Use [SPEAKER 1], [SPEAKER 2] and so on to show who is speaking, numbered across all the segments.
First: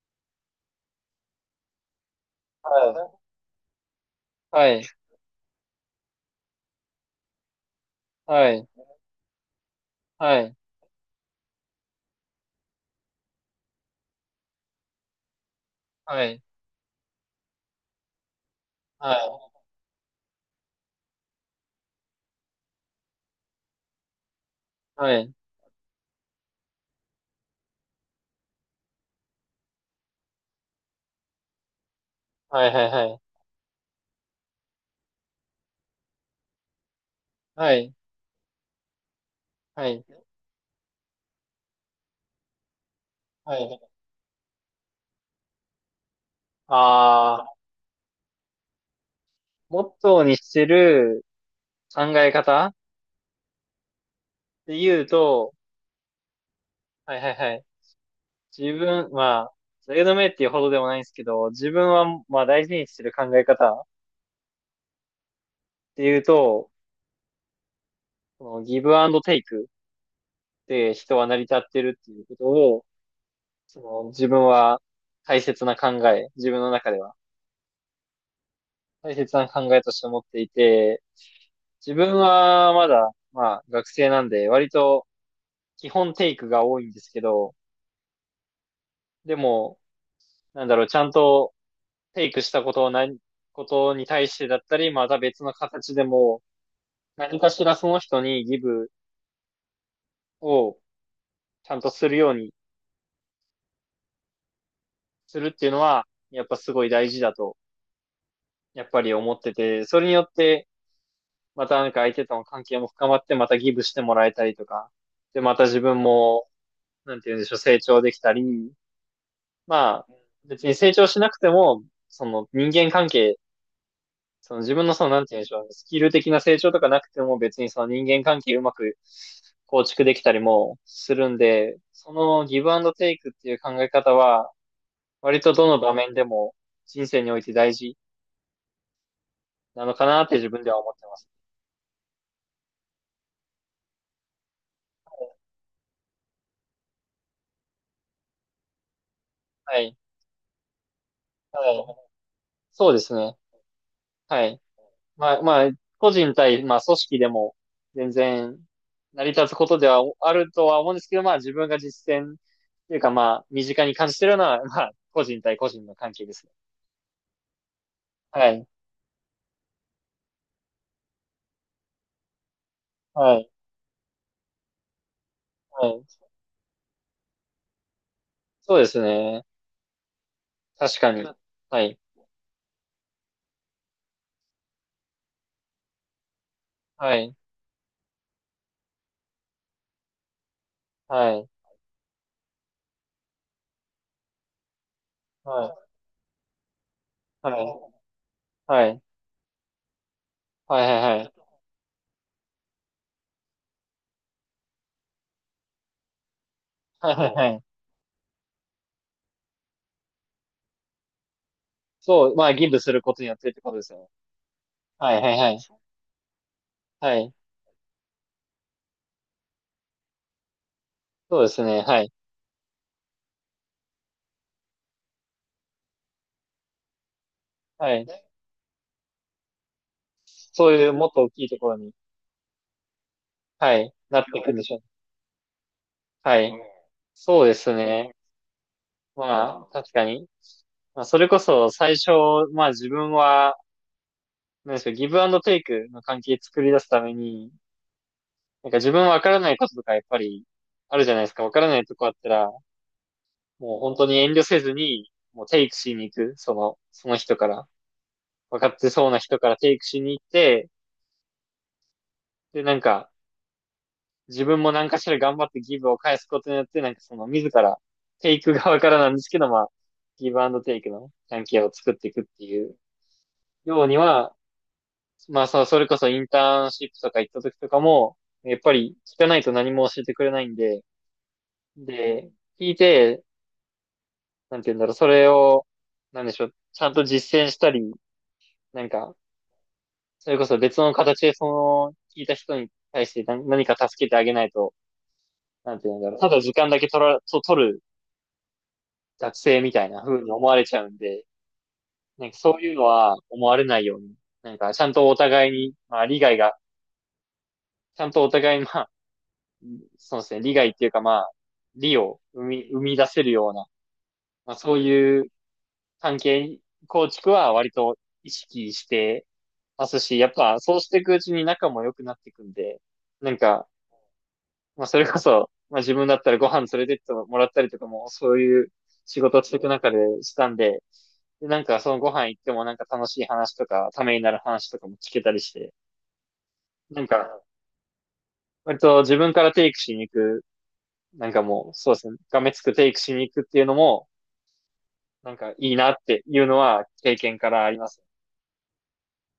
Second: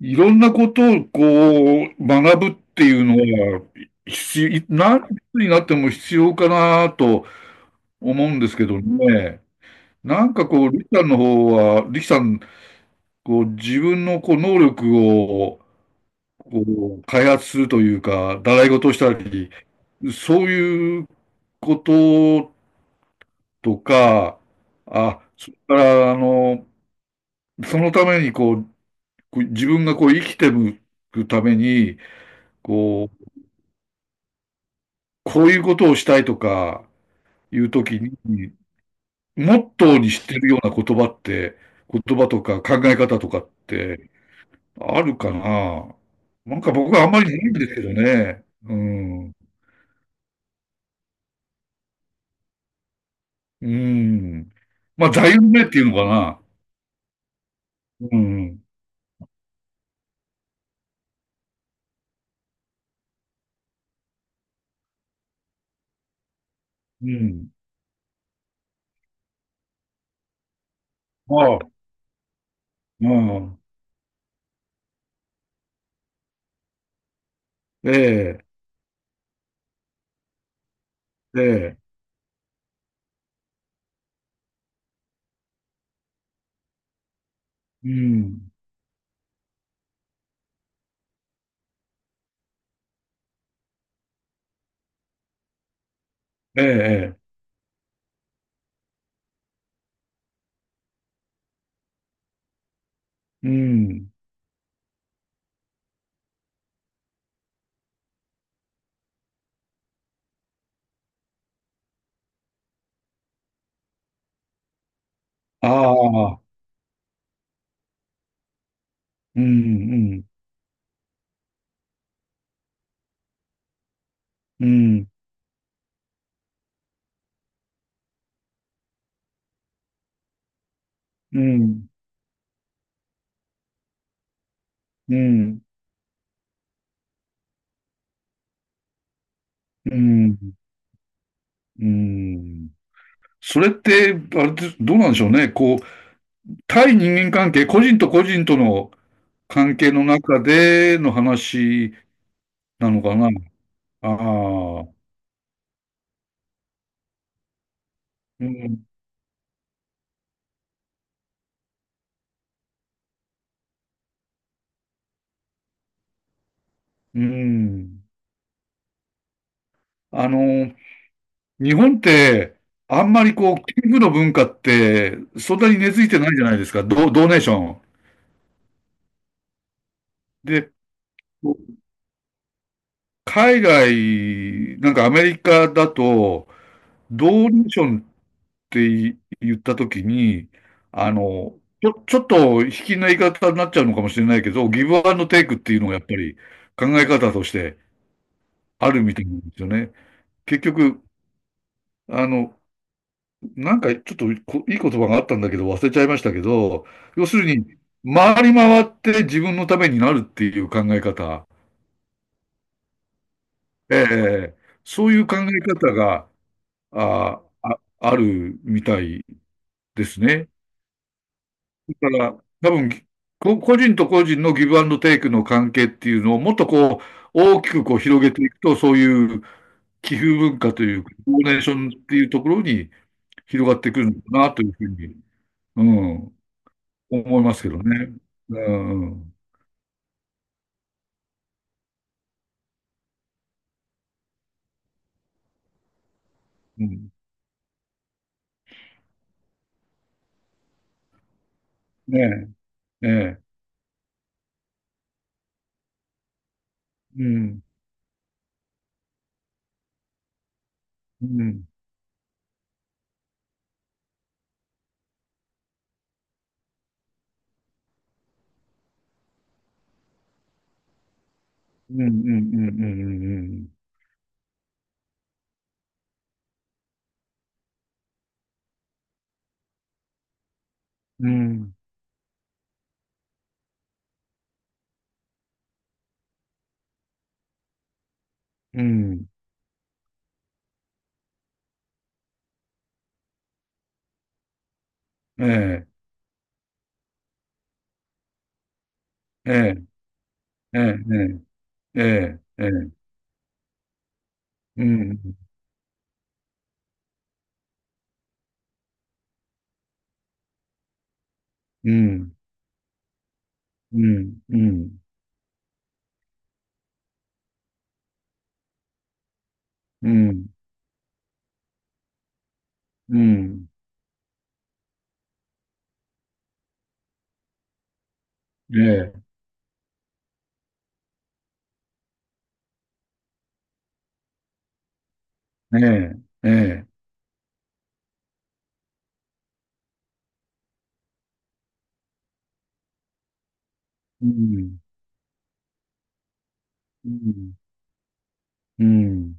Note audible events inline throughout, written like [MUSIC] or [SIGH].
[SPEAKER 1] いろんなことを学ぶって
[SPEAKER 2] は
[SPEAKER 1] いう
[SPEAKER 2] い、
[SPEAKER 1] のは、必要、
[SPEAKER 2] はい、
[SPEAKER 1] 何歳になっても必要かなと思うんで
[SPEAKER 2] は
[SPEAKER 1] す
[SPEAKER 2] い、
[SPEAKER 1] けどね。
[SPEAKER 2] はい、
[SPEAKER 1] リキさんの方は、リキさん、自分の能力を、
[SPEAKER 2] はい、
[SPEAKER 1] こ開発するというか、習い事をしたり、
[SPEAKER 2] は
[SPEAKER 1] そういうこととか、あ、
[SPEAKER 2] い、
[SPEAKER 1] それから、あの、そのために自分が生きていくために、
[SPEAKER 2] はい、はい、は
[SPEAKER 1] こ
[SPEAKER 2] い、
[SPEAKER 1] う、こういうことをしたいとかいう
[SPEAKER 2] は
[SPEAKER 1] と
[SPEAKER 2] い、
[SPEAKER 1] きに、モットーに
[SPEAKER 2] は
[SPEAKER 1] してるような言葉とか考え方とかっ
[SPEAKER 2] い、はい。
[SPEAKER 1] てあるかな。僕はあんまりな
[SPEAKER 2] あ
[SPEAKER 1] いん
[SPEAKER 2] あ、
[SPEAKER 1] ですけどね。うん。
[SPEAKER 2] モットーにしてる考え方っ
[SPEAKER 1] うん。
[SPEAKER 2] て言う
[SPEAKER 1] まあ、座右の
[SPEAKER 2] と、
[SPEAKER 1] 銘っていうのかな。
[SPEAKER 2] はい、はい、はい。
[SPEAKER 1] うん。
[SPEAKER 2] 自分、まあ、トレードメっていうほどでもないんですけど、自分は、まあ、大事にしてる考え方っていうと、
[SPEAKER 1] うん。
[SPEAKER 2] そのギブアンドテイクで人は成り立
[SPEAKER 1] ああ、
[SPEAKER 2] ってるっていうことを、
[SPEAKER 1] うん。
[SPEAKER 2] その自分は大切な考え、自分の中では
[SPEAKER 1] ええ、
[SPEAKER 2] 大切な考えとして持っていて、
[SPEAKER 1] ええ、
[SPEAKER 2] 自分はまだ、まあ学生なんで、割と基本テイクが多いんですけど、
[SPEAKER 1] うん。
[SPEAKER 2] でも、なんだろう、ちゃんとテイクしたことをことに対してだったり、また別の形でも、
[SPEAKER 1] ええ、え
[SPEAKER 2] 何かしらその人にギブをちゃんとするように
[SPEAKER 1] え、うん。
[SPEAKER 2] するっていうのは、やっぱすごい大事だと、やっぱり思ってて、それによって、またなんか相手との関係も深まって、またギブしてもらえたりとか、で、また
[SPEAKER 1] あ
[SPEAKER 2] 自分
[SPEAKER 1] あ、
[SPEAKER 2] も、なんて言うんでしょう、成長できたり、
[SPEAKER 1] うん、
[SPEAKER 2] まあ、
[SPEAKER 1] うん、
[SPEAKER 2] 別に成長しなくても、その人間関係、その
[SPEAKER 1] う
[SPEAKER 2] 自分のそ
[SPEAKER 1] ん、
[SPEAKER 2] の、なんて言うんでしょう、スキル的な成長とかなくても別にその人間関係うまく構築できたりもするん
[SPEAKER 1] う
[SPEAKER 2] で、
[SPEAKER 1] ん、
[SPEAKER 2] そのギブアンドテイクっていう考え方は、
[SPEAKER 1] う
[SPEAKER 2] 割と
[SPEAKER 1] ん、
[SPEAKER 2] どの場面でも人生において大事なの
[SPEAKER 1] う
[SPEAKER 2] かなって
[SPEAKER 1] ん、
[SPEAKER 2] 自分では思ってます。
[SPEAKER 1] うん。それって、あれです、どうなんでしょうね。こう、対人間関係、個人と個人との関
[SPEAKER 2] は
[SPEAKER 1] 係
[SPEAKER 2] い。
[SPEAKER 1] の中での
[SPEAKER 2] は
[SPEAKER 1] 話
[SPEAKER 2] い。そ
[SPEAKER 1] な
[SPEAKER 2] うで
[SPEAKER 1] の
[SPEAKER 2] す
[SPEAKER 1] かな。
[SPEAKER 2] ね。
[SPEAKER 1] あ
[SPEAKER 2] はい。
[SPEAKER 1] あ、
[SPEAKER 2] まあ、まあ、個人対、まあ、組織でも、全
[SPEAKER 1] う
[SPEAKER 2] 然、
[SPEAKER 1] ん、
[SPEAKER 2] 成り立つことではあるとは思うんですけど、まあ、自分が実践、というか、まあ、身近に感じてるのは、[LAUGHS] まあ、個人対個人の関係ですね。
[SPEAKER 1] うん。
[SPEAKER 2] はい。
[SPEAKER 1] あの、日本って、あんまり
[SPEAKER 2] はい。
[SPEAKER 1] こう、寄付の文化って、そんなに
[SPEAKER 2] は
[SPEAKER 1] 根
[SPEAKER 2] い。
[SPEAKER 1] 付いてないじゃないですか。ド、ドネーション。
[SPEAKER 2] そうですね。
[SPEAKER 1] で、
[SPEAKER 2] 確かに。はい。
[SPEAKER 1] 海外、なんかアメリカだと、
[SPEAKER 2] は
[SPEAKER 1] ド
[SPEAKER 2] い。
[SPEAKER 1] ーネーションって言ったときに、
[SPEAKER 2] はい。
[SPEAKER 1] ちょ、ちょっと卑近な言い方になっちゃうのかもしれないけど、ギブアンドテイクっ
[SPEAKER 2] は
[SPEAKER 1] ていうの
[SPEAKER 2] い。
[SPEAKER 1] がやっぱり考え方と
[SPEAKER 2] は
[SPEAKER 1] して
[SPEAKER 2] い。は
[SPEAKER 1] あ
[SPEAKER 2] い。
[SPEAKER 1] るみたいなんですよね。結
[SPEAKER 2] はい。
[SPEAKER 1] 局、
[SPEAKER 2] はい。
[SPEAKER 1] あの、なんかちょっとこいい言葉があったんだけど忘れちゃいましたけど、
[SPEAKER 2] はい。
[SPEAKER 1] 要
[SPEAKER 2] はい。
[SPEAKER 1] する
[SPEAKER 2] はい。
[SPEAKER 1] に、回り回って自分のためになるっていう考え方、
[SPEAKER 2] そう、まあ、ギブすることによってってことです
[SPEAKER 1] え
[SPEAKER 2] よね。
[SPEAKER 1] え、そ
[SPEAKER 2] は
[SPEAKER 1] うい
[SPEAKER 2] い。
[SPEAKER 1] う
[SPEAKER 2] は
[SPEAKER 1] 考
[SPEAKER 2] い。
[SPEAKER 1] え
[SPEAKER 2] はい。
[SPEAKER 1] 方が、
[SPEAKER 2] はい。
[SPEAKER 1] あ、あ、あるみたいですね。
[SPEAKER 2] そうですね。は
[SPEAKER 1] だ
[SPEAKER 2] い。
[SPEAKER 1] から、多分、こ個人と個人のギブアンドテイクの関係っていうのをもっとこう、大きく
[SPEAKER 2] は
[SPEAKER 1] こう
[SPEAKER 2] い。
[SPEAKER 1] 広げていくと、そういう寄付文
[SPEAKER 2] そ
[SPEAKER 1] 化
[SPEAKER 2] う
[SPEAKER 1] と
[SPEAKER 2] いう
[SPEAKER 1] いう
[SPEAKER 2] もっ
[SPEAKER 1] か、
[SPEAKER 2] と大
[SPEAKER 1] ド
[SPEAKER 2] きいと
[SPEAKER 1] ネー
[SPEAKER 2] こ
[SPEAKER 1] ショ
[SPEAKER 2] ろ
[SPEAKER 1] ン
[SPEAKER 2] に、
[SPEAKER 1] っていうところに広
[SPEAKER 2] は
[SPEAKER 1] がって
[SPEAKER 2] い。
[SPEAKER 1] くる
[SPEAKER 2] な
[SPEAKER 1] の
[SPEAKER 2] って
[SPEAKER 1] か
[SPEAKER 2] い
[SPEAKER 1] な
[SPEAKER 2] くん
[SPEAKER 1] と
[SPEAKER 2] で
[SPEAKER 1] い
[SPEAKER 2] し
[SPEAKER 1] う
[SPEAKER 2] ょう。
[SPEAKER 1] ふうに、うん、
[SPEAKER 2] はい。
[SPEAKER 1] 思
[SPEAKER 2] そ
[SPEAKER 1] い
[SPEAKER 2] うで
[SPEAKER 1] ますけ
[SPEAKER 2] す
[SPEAKER 1] どね。
[SPEAKER 2] ね。
[SPEAKER 1] うん、うん、
[SPEAKER 2] まあ、確かに。まあ、それこそ最初、まあ自分は、なんでしょう、ギブアンドテイクの関係作り出
[SPEAKER 1] う
[SPEAKER 2] すた
[SPEAKER 1] ん。
[SPEAKER 2] めに、なんか自分わからないこととかやっぱりあるじゃないですか。わからないとこあった
[SPEAKER 1] ね
[SPEAKER 2] ら、
[SPEAKER 1] え、ええ、
[SPEAKER 2] もう本当に遠慮せずに、もうテイクしに行く。その、その
[SPEAKER 1] う
[SPEAKER 2] 人か
[SPEAKER 1] ん、
[SPEAKER 2] ら。わかってそうな人からテイクしに行って、
[SPEAKER 1] うん、
[SPEAKER 2] で、なんか、自分も何かしら頑張ってギブを返すことによって、なんかその自ら、テイク側からなんですけど、まあ、ギブアンドテイクの関係を作っ
[SPEAKER 1] うん、うん、
[SPEAKER 2] て
[SPEAKER 1] う
[SPEAKER 2] いくっていう
[SPEAKER 1] ん、
[SPEAKER 2] ようには、まあ、それこそインターンシップとか行った時とかも、やっぱり聞かないと何も教えてくれないんで、
[SPEAKER 1] うん、うん、うん、
[SPEAKER 2] で、聞いて、なんて言うんだろう、それを、なんでしょう、ちゃんと実践したり、
[SPEAKER 1] う
[SPEAKER 2] なんか、
[SPEAKER 1] ん、
[SPEAKER 2] それこそ別の形でその、聞いた人に対して何か助けてあげないと、
[SPEAKER 1] え
[SPEAKER 2] なんて
[SPEAKER 1] え、
[SPEAKER 2] 言うんだろう、ただ時間だけと取る学
[SPEAKER 1] え
[SPEAKER 2] 生み
[SPEAKER 1] え、
[SPEAKER 2] たいな風に思われち
[SPEAKER 1] え
[SPEAKER 2] ゃう
[SPEAKER 1] え、
[SPEAKER 2] んで、
[SPEAKER 1] え
[SPEAKER 2] なん
[SPEAKER 1] え、
[SPEAKER 2] かそう
[SPEAKER 1] え
[SPEAKER 2] いうの
[SPEAKER 1] え、
[SPEAKER 2] は思われないように、なんかち
[SPEAKER 1] う
[SPEAKER 2] ゃんとお
[SPEAKER 1] ん、
[SPEAKER 2] 互いに、まあ理解が、ちゃんとお互いにまあそうですね、利害っていうかまあ、
[SPEAKER 1] う
[SPEAKER 2] 利を
[SPEAKER 1] ん、
[SPEAKER 2] 生み出せるような、
[SPEAKER 1] うん、
[SPEAKER 2] まあ
[SPEAKER 1] う
[SPEAKER 2] そう
[SPEAKER 1] ん、
[SPEAKER 2] いう関係構築は割と意識してます
[SPEAKER 1] う
[SPEAKER 2] し、やっ
[SPEAKER 1] ん。
[SPEAKER 2] ぱそうしていくうちに仲も良くなっていくんで、
[SPEAKER 1] う
[SPEAKER 2] なんか、
[SPEAKER 1] ん。
[SPEAKER 2] まあそれこそ、まあ自分だったらご飯連れてってもらったりとかも、そういう
[SPEAKER 1] え
[SPEAKER 2] 仕
[SPEAKER 1] え、
[SPEAKER 2] 事をしていく中でしたんで、で、なんかそのご飯行ってもなんか楽しい話とか、ためになる話とかも聞けたりして、
[SPEAKER 1] ええ、ええ。
[SPEAKER 2] なんか、割と自分からテイクしに行くなんかもう、そうですね。がめつくテイクしに行くっていうのも、
[SPEAKER 1] うん、
[SPEAKER 2] なんかいいなっていうのは
[SPEAKER 1] う
[SPEAKER 2] 経験か
[SPEAKER 1] ん、
[SPEAKER 2] らあります。
[SPEAKER 1] うん。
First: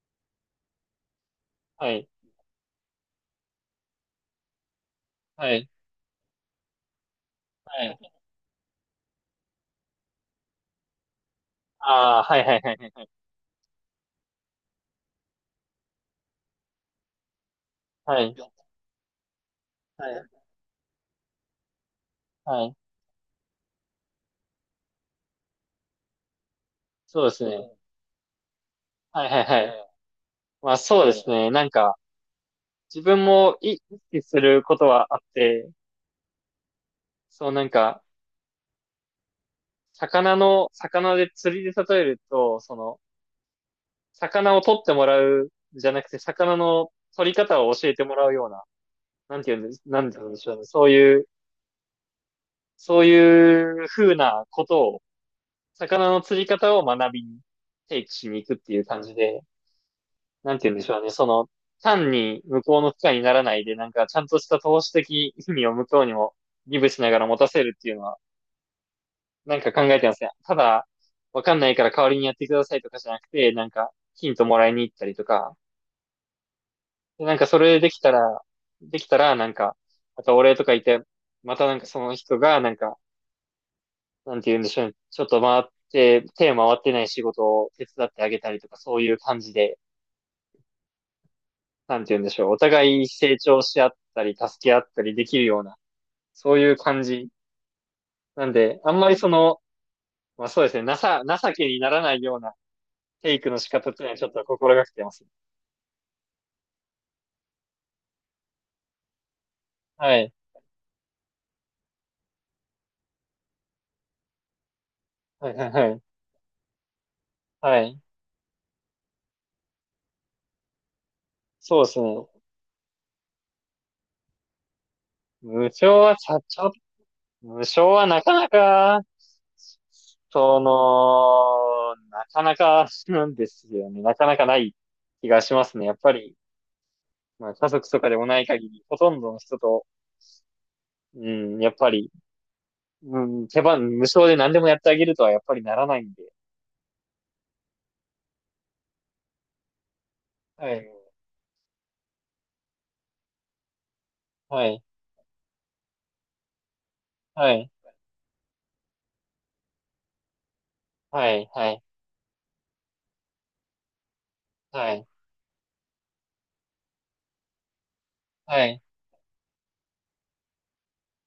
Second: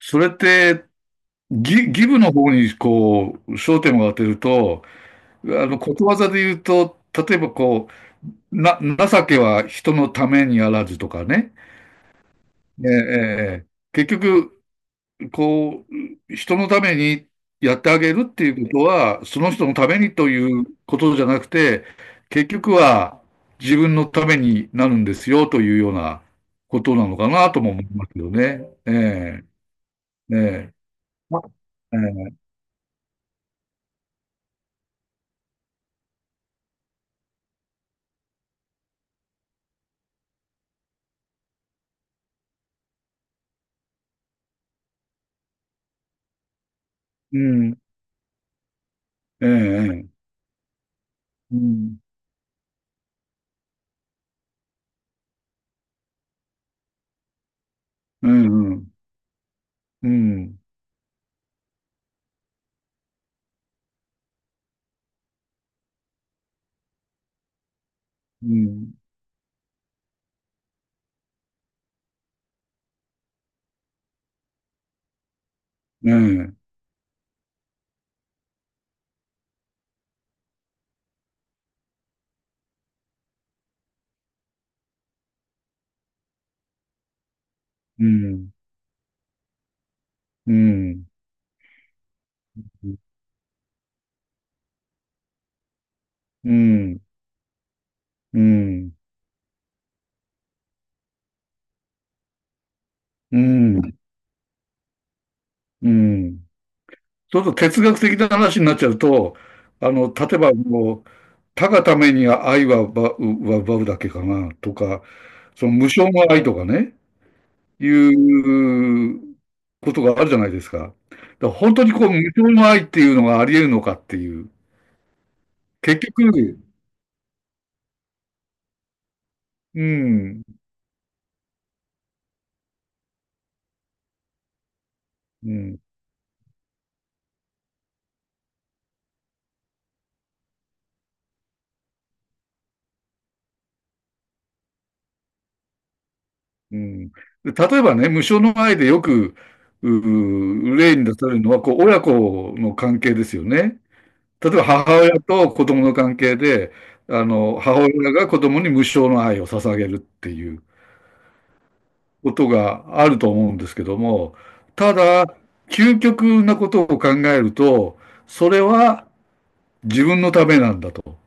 [SPEAKER 1] それって、ギ、
[SPEAKER 2] は
[SPEAKER 1] ギ
[SPEAKER 2] い。
[SPEAKER 1] ブの方に、こう、焦点を当てると、
[SPEAKER 2] は
[SPEAKER 1] あ
[SPEAKER 2] い。
[SPEAKER 1] の、ことわざで言うと、例えば
[SPEAKER 2] は
[SPEAKER 1] こ
[SPEAKER 2] い。
[SPEAKER 1] う、な、情けは人のためにあらずとかね。
[SPEAKER 2] ああ、はいはいは
[SPEAKER 1] ええ、
[SPEAKER 2] い
[SPEAKER 1] え
[SPEAKER 2] はい。
[SPEAKER 1] え、ええ。結局、こう、人のためにやってあげ
[SPEAKER 2] は
[SPEAKER 1] るっ
[SPEAKER 2] い。
[SPEAKER 1] ていうことは、その人のため
[SPEAKER 2] は
[SPEAKER 1] に
[SPEAKER 2] い
[SPEAKER 1] ということじゃなくて、結
[SPEAKER 2] は
[SPEAKER 1] 局
[SPEAKER 2] い。
[SPEAKER 1] は自分のためになるんですよというようなことなの
[SPEAKER 2] そう
[SPEAKER 1] か
[SPEAKER 2] です
[SPEAKER 1] なとも
[SPEAKER 2] ね。
[SPEAKER 1] 思いますよね。
[SPEAKER 2] はいは
[SPEAKER 1] え
[SPEAKER 2] いはい。
[SPEAKER 1] え、え
[SPEAKER 2] ま
[SPEAKER 1] え、
[SPEAKER 2] あそうです
[SPEAKER 1] あ
[SPEAKER 2] ね。なんか、
[SPEAKER 1] ええ、
[SPEAKER 2] 自分も意識することはあって、そうなんか、魚の、魚で釣りで例えると、その、魚を取ってもらうじゃなくて、魚の取り
[SPEAKER 1] う
[SPEAKER 2] 方を
[SPEAKER 1] ん、
[SPEAKER 2] 教えてもらうような、なん
[SPEAKER 1] え
[SPEAKER 2] ていうんです、な
[SPEAKER 1] え、え
[SPEAKER 2] んてい
[SPEAKER 1] え
[SPEAKER 2] うんでしょうね。そういう
[SPEAKER 1] うん、
[SPEAKER 2] そういう風なことを、魚の釣り方を学びに、提起し
[SPEAKER 1] え
[SPEAKER 2] に行くっていう
[SPEAKER 1] え、
[SPEAKER 2] 感じで、
[SPEAKER 1] う
[SPEAKER 2] なん
[SPEAKER 1] ん、
[SPEAKER 2] て言うんでしょうね。その、単に向こうの負荷にならないで、なんかちゃんとした投資的意味を向こうにもギブしながら持たせるっていうのは、
[SPEAKER 1] うん、うん、
[SPEAKER 2] なんか考えてますね。ただ、わかんないから代わりにやってくださいとかじゃなくて、なんか、ヒントもらいに行ったりとか、
[SPEAKER 1] ええ、う
[SPEAKER 2] でなんかそれできたら、できたら、なんか、またお礼とか言って、またなんかその人が、なんか、なんて言うんでしょうね。ちょっと回って、手を回ってない仕事を手伝ってあげた
[SPEAKER 1] ん、
[SPEAKER 2] りとか、そういう感じで、
[SPEAKER 1] うん、
[SPEAKER 2] なんて言うんでしょう。お互い成長し合ったり、助け合ったりできるような、
[SPEAKER 1] うん、
[SPEAKER 2] そういう
[SPEAKER 1] うん、
[SPEAKER 2] 感じ。
[SPEAKER 1] う
[SPEAKER 2] なんで、あ
[SPEAKER 1] ん、
[SPEAKER 2] んまりその、まあそうですね、情けにならないようなテ
[SPEAKER 1] う
[SPEAKER 2] イクの仕方っ
[SPEAKER 1] ん、
[SPEAKER 2] ていうのはちょっと心がけてます。
[SPEAKER 1] うん。ちょっと哲学的な話になっちゃうと、
[SPEAKER 2] は
[SPEAKER 1] 例
[SPEAKER 2] い。
[SPEAKER 1] えばもう、他がために愛は奪うは奪うだけかな、とか、
[SPEAKER 2] はいは
[SPEAKER 1] そ
[SPEAKER 2] い
[SPEAKER 1] の無
[SPEAKER 2] はい。
[SPEAKER 1] 償の愛とかね、
[SPEAKER 2] は
[SPEAKER 1] い
[SPEAKER 2] い。
[SPEAKER 1] うことがあるじゃないですか。だから本
[SPEAKER 2] そ
[SPEAKER 1] 当
[SPEAKER 2] う
[SPEAKER 1] に
[SPEAKER 2] です
[SPEAKER 1] こう、無
[SPEAKER 2] ね。
[SPEAKER 1] 償の愛っていうのがあり得るのかっていう。
[SPEAKER 2] 無償
[SPEAKER 1] 結
[SPEAKER 2] はちゃ
[SPEAKER 1] 局、
[SPEAKER 2] ちゃ無償はなかなか、
[SPEAKER 1] うん、
[SPEAKER 2] その、なかなかなんですよね。なかなかない気が
[SPEAKER 1] う
[SPEAKER 2] します
[SPEAKER 1] ん、
[SPEAKER 2] ね。やっぱり、まあ、家族とかでもない限り、ほとんどの人と、うん、やっぱり、うん、手番無償で何でもやってあげるとはやっぱりならないんで。
[SPEAKER 1] うん。例えばね、無償の愛でよく、
[SPEAKER 2] は
[SPEAKER 1] う、
[SPEAKER 2] い、
[SPEAKER 1] 例に出されるのは、こう、親子の関係ですよね。例え
[SPEAKER 2] は
[SPEAKER 1] ば
[SPEAKER 2] い、
[SPEAKER 1] 母親と子供の関係で、あ
[SPEAKER 2] は
[SPEAKER 1] の、
[SPEAKER 2] い、
[SPEAKER 1] 母親が子供に無償の愛を捧げるっていう
[SPEAKER 2] はい、はい、
[SPEAKER 1] ことがあると思うんですけども、
[SPEAKER 2] は
[SPEAKER 1] た
[SPEAKER 2] い、
[SPEAKER 1] だ、究極なことを考えると、それ
[SPEAKER 2] はい。
[SPEAKER 1] は自分のためなんだと。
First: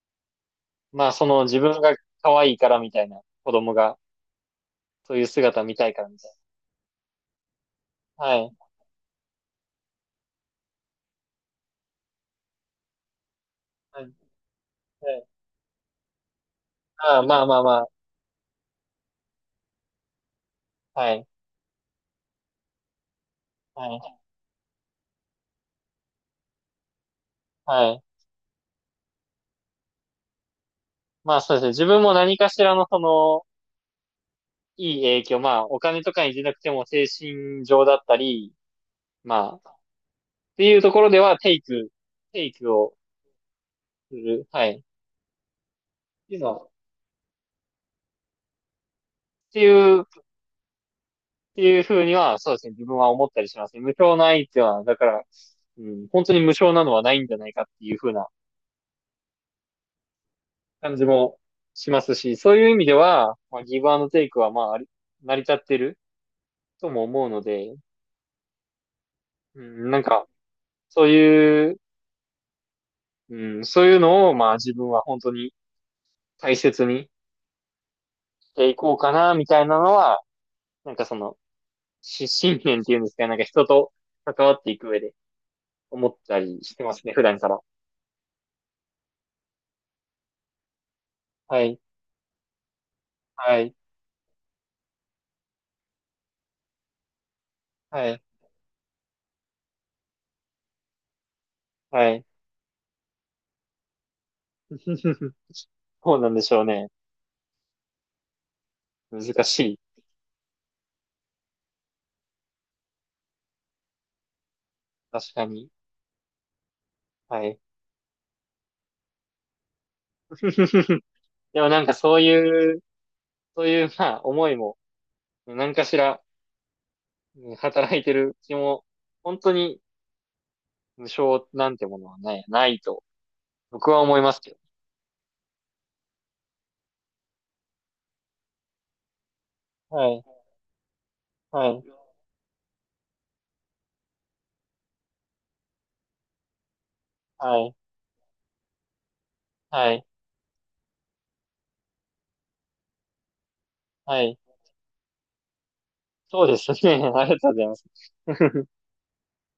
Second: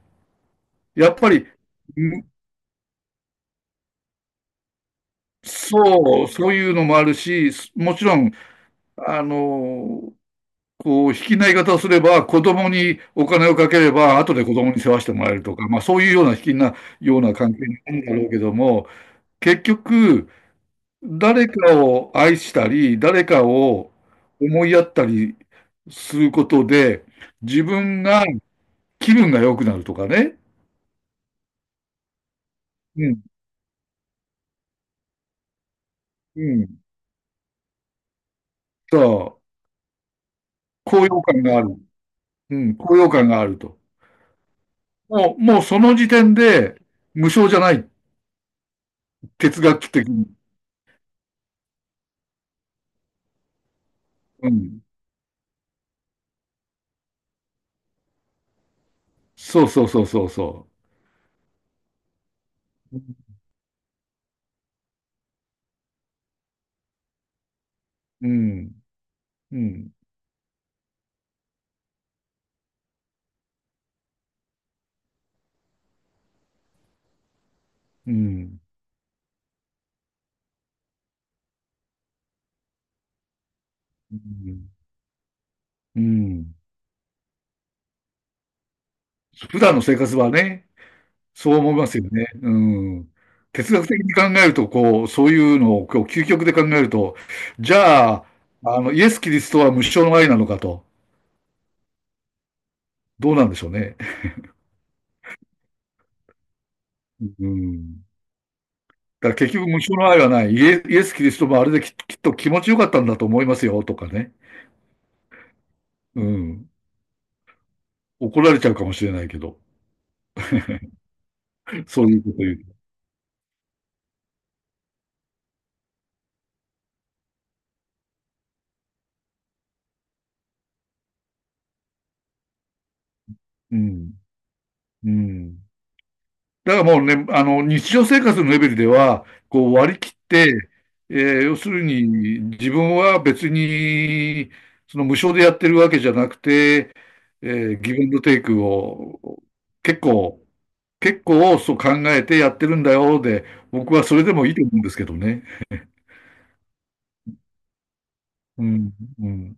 [SPEAKER 2] ま
[SPEAKER 1] や
[SPEAKER 2] あ、
[SPEAKER 1] っ
[SPEAKER 2] そ
[SPEAKER 1] ぱ
[SPEAKER 2] の
[SPEAKER 1] り、
[SPEAKER 2] 自分が
[SPEAKER 1] む
[SPEAKER 2] 可愛いからみたいな、子供が、そういう姿見たいからみたい
[SPEAKER 1] そういうのもあるし、すもちろ
[SPEAKER 2] な。
[SPEAKER 1] ん、
[SPEAKER 2] はい。
[SPEAKER 1] あの、卑近な言い方をすれば、子供にお金をかけれ
[SPEAKER 2] はい。
[SPEAKER 1] ば、後で子供に世話して
[SPEAKER 2] は
[SPEAKER 1] も
[SPEAKER 2] い
[SPEAKER 1] らえるとか、まあそういうような卑近な
[SPEAKER 2] あ
[SPEAKER 1] よう
[SPEAKER 2] あ、
[SPEAKER 1] な
[SPEAKER 2] まあ
[SPEAKER 1] 関
[SPEAKER 2] ま
[SPEAKER 1] 係
[SPEAKER 2] あ
[SPEAKER 1] に
[SPEAKER 2] ま
[SPEAKER 1] なるんだろうけども、結局、
[SPEAKER 2] あ。はい。
[SPEAKER 1] 誰かを愛したり、誰か
[SPEAKER 2] は
[SPEAKER 1] を
[SPEAKER 2] い。
[SPEAKER 1] 思いやったりすることで、自
[SPEAKER 2] はい。
[SPEAKER 1] 分が気分が良くなるとかね。
[SPEAKER 2] まあそうですね。自分も何かしらのそ
[SPEAKER 1] うん、
[SPEAKER 2] の、いい影響、まあお金とかにじ
[SPEAKER 1] う
[SPEAKER 2] ゃなくて
[SPEAKER 1] ん。
[SPEAKER 2] も精神上だったり、
[SPEAKER 1] そう。
[SPEAKER 2] まあ、っていうとこ
[SPEAKER 1] 高
[SPEAKER 2] ろで
[SPEAKER 1] 揚
[SPEAKER 2] は
[SPEAKER 1] 感
[SPEAKER 2] テ
[SPEAKER 1] が
[SPEAKER 2] イ
[SPEAKER 1] ある。
[SPEAKER 2] ク、テイ
[SPEAKER 1] う
[SPEAKER 2] ク
[SPEAKER 1] ん、
[SPEAKER 2] を
[SPEAKER 1] 高揚感があると。
[SPEAKER 2] する。はい。っ
[SPEAKER 1] もうその時点
[SPEAKER 2] ていうのは、っ
[SPEAKER 1] で、無償じゃない。哲
[SPEAKER 2] て
[SPEAKER 1] 学
[SPEAKER 2] いう、っ
[SPEAKER 1] 的に。
[SPEAKER 2] ていうふうには、そうですね。自分は思ったりしますね。無償の愛
[SPEAKER 1] う
[SPEAKER 2] っていうの
[SPEAKER 1] ん。
[SPEAKER 2] は、だから、うん、本当に無償なのはないんじゃないかっていうふうな
[SPEAKER 1] そうそうそうそうそ
[SPEAKER 2] 感じもしますし、そういう意味で
[SPEAKER 1] う。
[SPEAKER 2] は、まあ、ギブアンドテイクは、まあ、あり成り立ってるとも思うので、
[SPEAKER 1] うん。う
[SPEAKER 2] うん、
[SPEAKER 1] ん。
[SPEAKER 2] なんか、そういううん、そういうのを、まあ自分は本当に大切に
[SPEAKER 1] う
[SPEAKER 2] し
[SPEAKER 1] ん。
[SPEAKER 2] ていこうかな、みたいなのは、なんかその、信念っていうんですかね、なんか人と
[SPEAKER 1] う
[SPEAKER 2] 関わっ
[SPEAKER 1] ん。
[SPEAKER 2] ていく上で
[SPEAKER 1] う
[SPEAKER 2] 思った
[SPEAKER 1] ん。
[SPEAKER 2] りしてますね、普段から。
[SPEAKER 1] 普段の生活はね、そう
[SPEAKER 2] は
[SPEAKER 1] 思い
[SPEAKER 2] い、
[SPEAKER 1] ますよね。うん。
[SPEAKER 2] は
[SPEAKER 1] 哲
[SPEAKER 2] い、
[SPEAKER 1] 学的に考えると、こう、そういうのを、こう、究極で考えると、じ
[SPEAKER 2] は
[SPEAKER 1] ゃ
[SPEAKER 2] い、
[SPEAKER 1] あ、あの、イエス・キリストは無償の愛なのかと、
[SPEAKER 2] はい。
[SPEAKER 1] どうなんでしょうね。
[SPEAKER 2] [LAUGHS] そうなんでしょうね。
[SPEAKER 1] うん。だから
[SPEAKER 2] 難
[SPEAKER 1] 結
[SPEAKER 2] し
[SPEAKER 1] 局無
[SPEAKER 2] い。
[SPEAKER 1] 償の愛はない。イエ、イエス・キリストもあれでき、きっと気持ちよかったんだと思いますよ、とかね。
[SPEAKER 2] 確かに。
[SPEAKER 1] うん。
[SPEAKER 2] はい。
[SPEAKER 1] 怒られちゃうかもしれないけど、
[SPEAKER 2] [LAUGHS] でもなんか
[SPEAKER 1] そうい
[SPEAKER 2] そう
[SPEAKER 1] うこと言
[SPEAKER 2] い
[SPEAKER 1] う。
[SPEAKER 2] う、そういう、まあ、思いも、何かしら、うん働いてる気も、本当に無償なんてものはない、ないと、
[SPEAKER 1] う
[SPEAKER 2] 僕は
[SPEAKER 1] ん。
[SPEAKER 2] 思いますけ
[SPEAKER 1] うん。だからもうね、あの、日常生活のレベルでは、こう割
[SPEAKER 2] ど。
[SPEAKER 1] り
[SPEAKER 2] は
[SPEAKER 1] 切っ
[SPEAKER 2] い、
[SPEAKER 1] て、えー要
[SPEAKER 2] は
[SPEAKER 1] する
[SPEAKER 2] い。
[SPEAKER 1] に自分は別に、その無償でやってるわけじゃなくて、え
[SPEAKER 2] はい。
[SPEAKER 1] ギブアンドテイクを
[SPEAKER 2] は
[SPEAKER 1] 結
[SPEAKER 2] い。
[SPEAKER 1] 構、結構そう考えてやってるんだよで、僕はそ
[SPEAKER 2] は
[SPEAKER 1] れで
[SPEAKER 2] い。
[SPEAKER 1] もいいと思うんですけどね。
[SPEAKER 2] そうですね。[LAUGHS] ありがとうございます。
[SPEAKER 1] う
[SPEAKER 2] [LAUGHS]
[SPEAKER 1] ん、うん。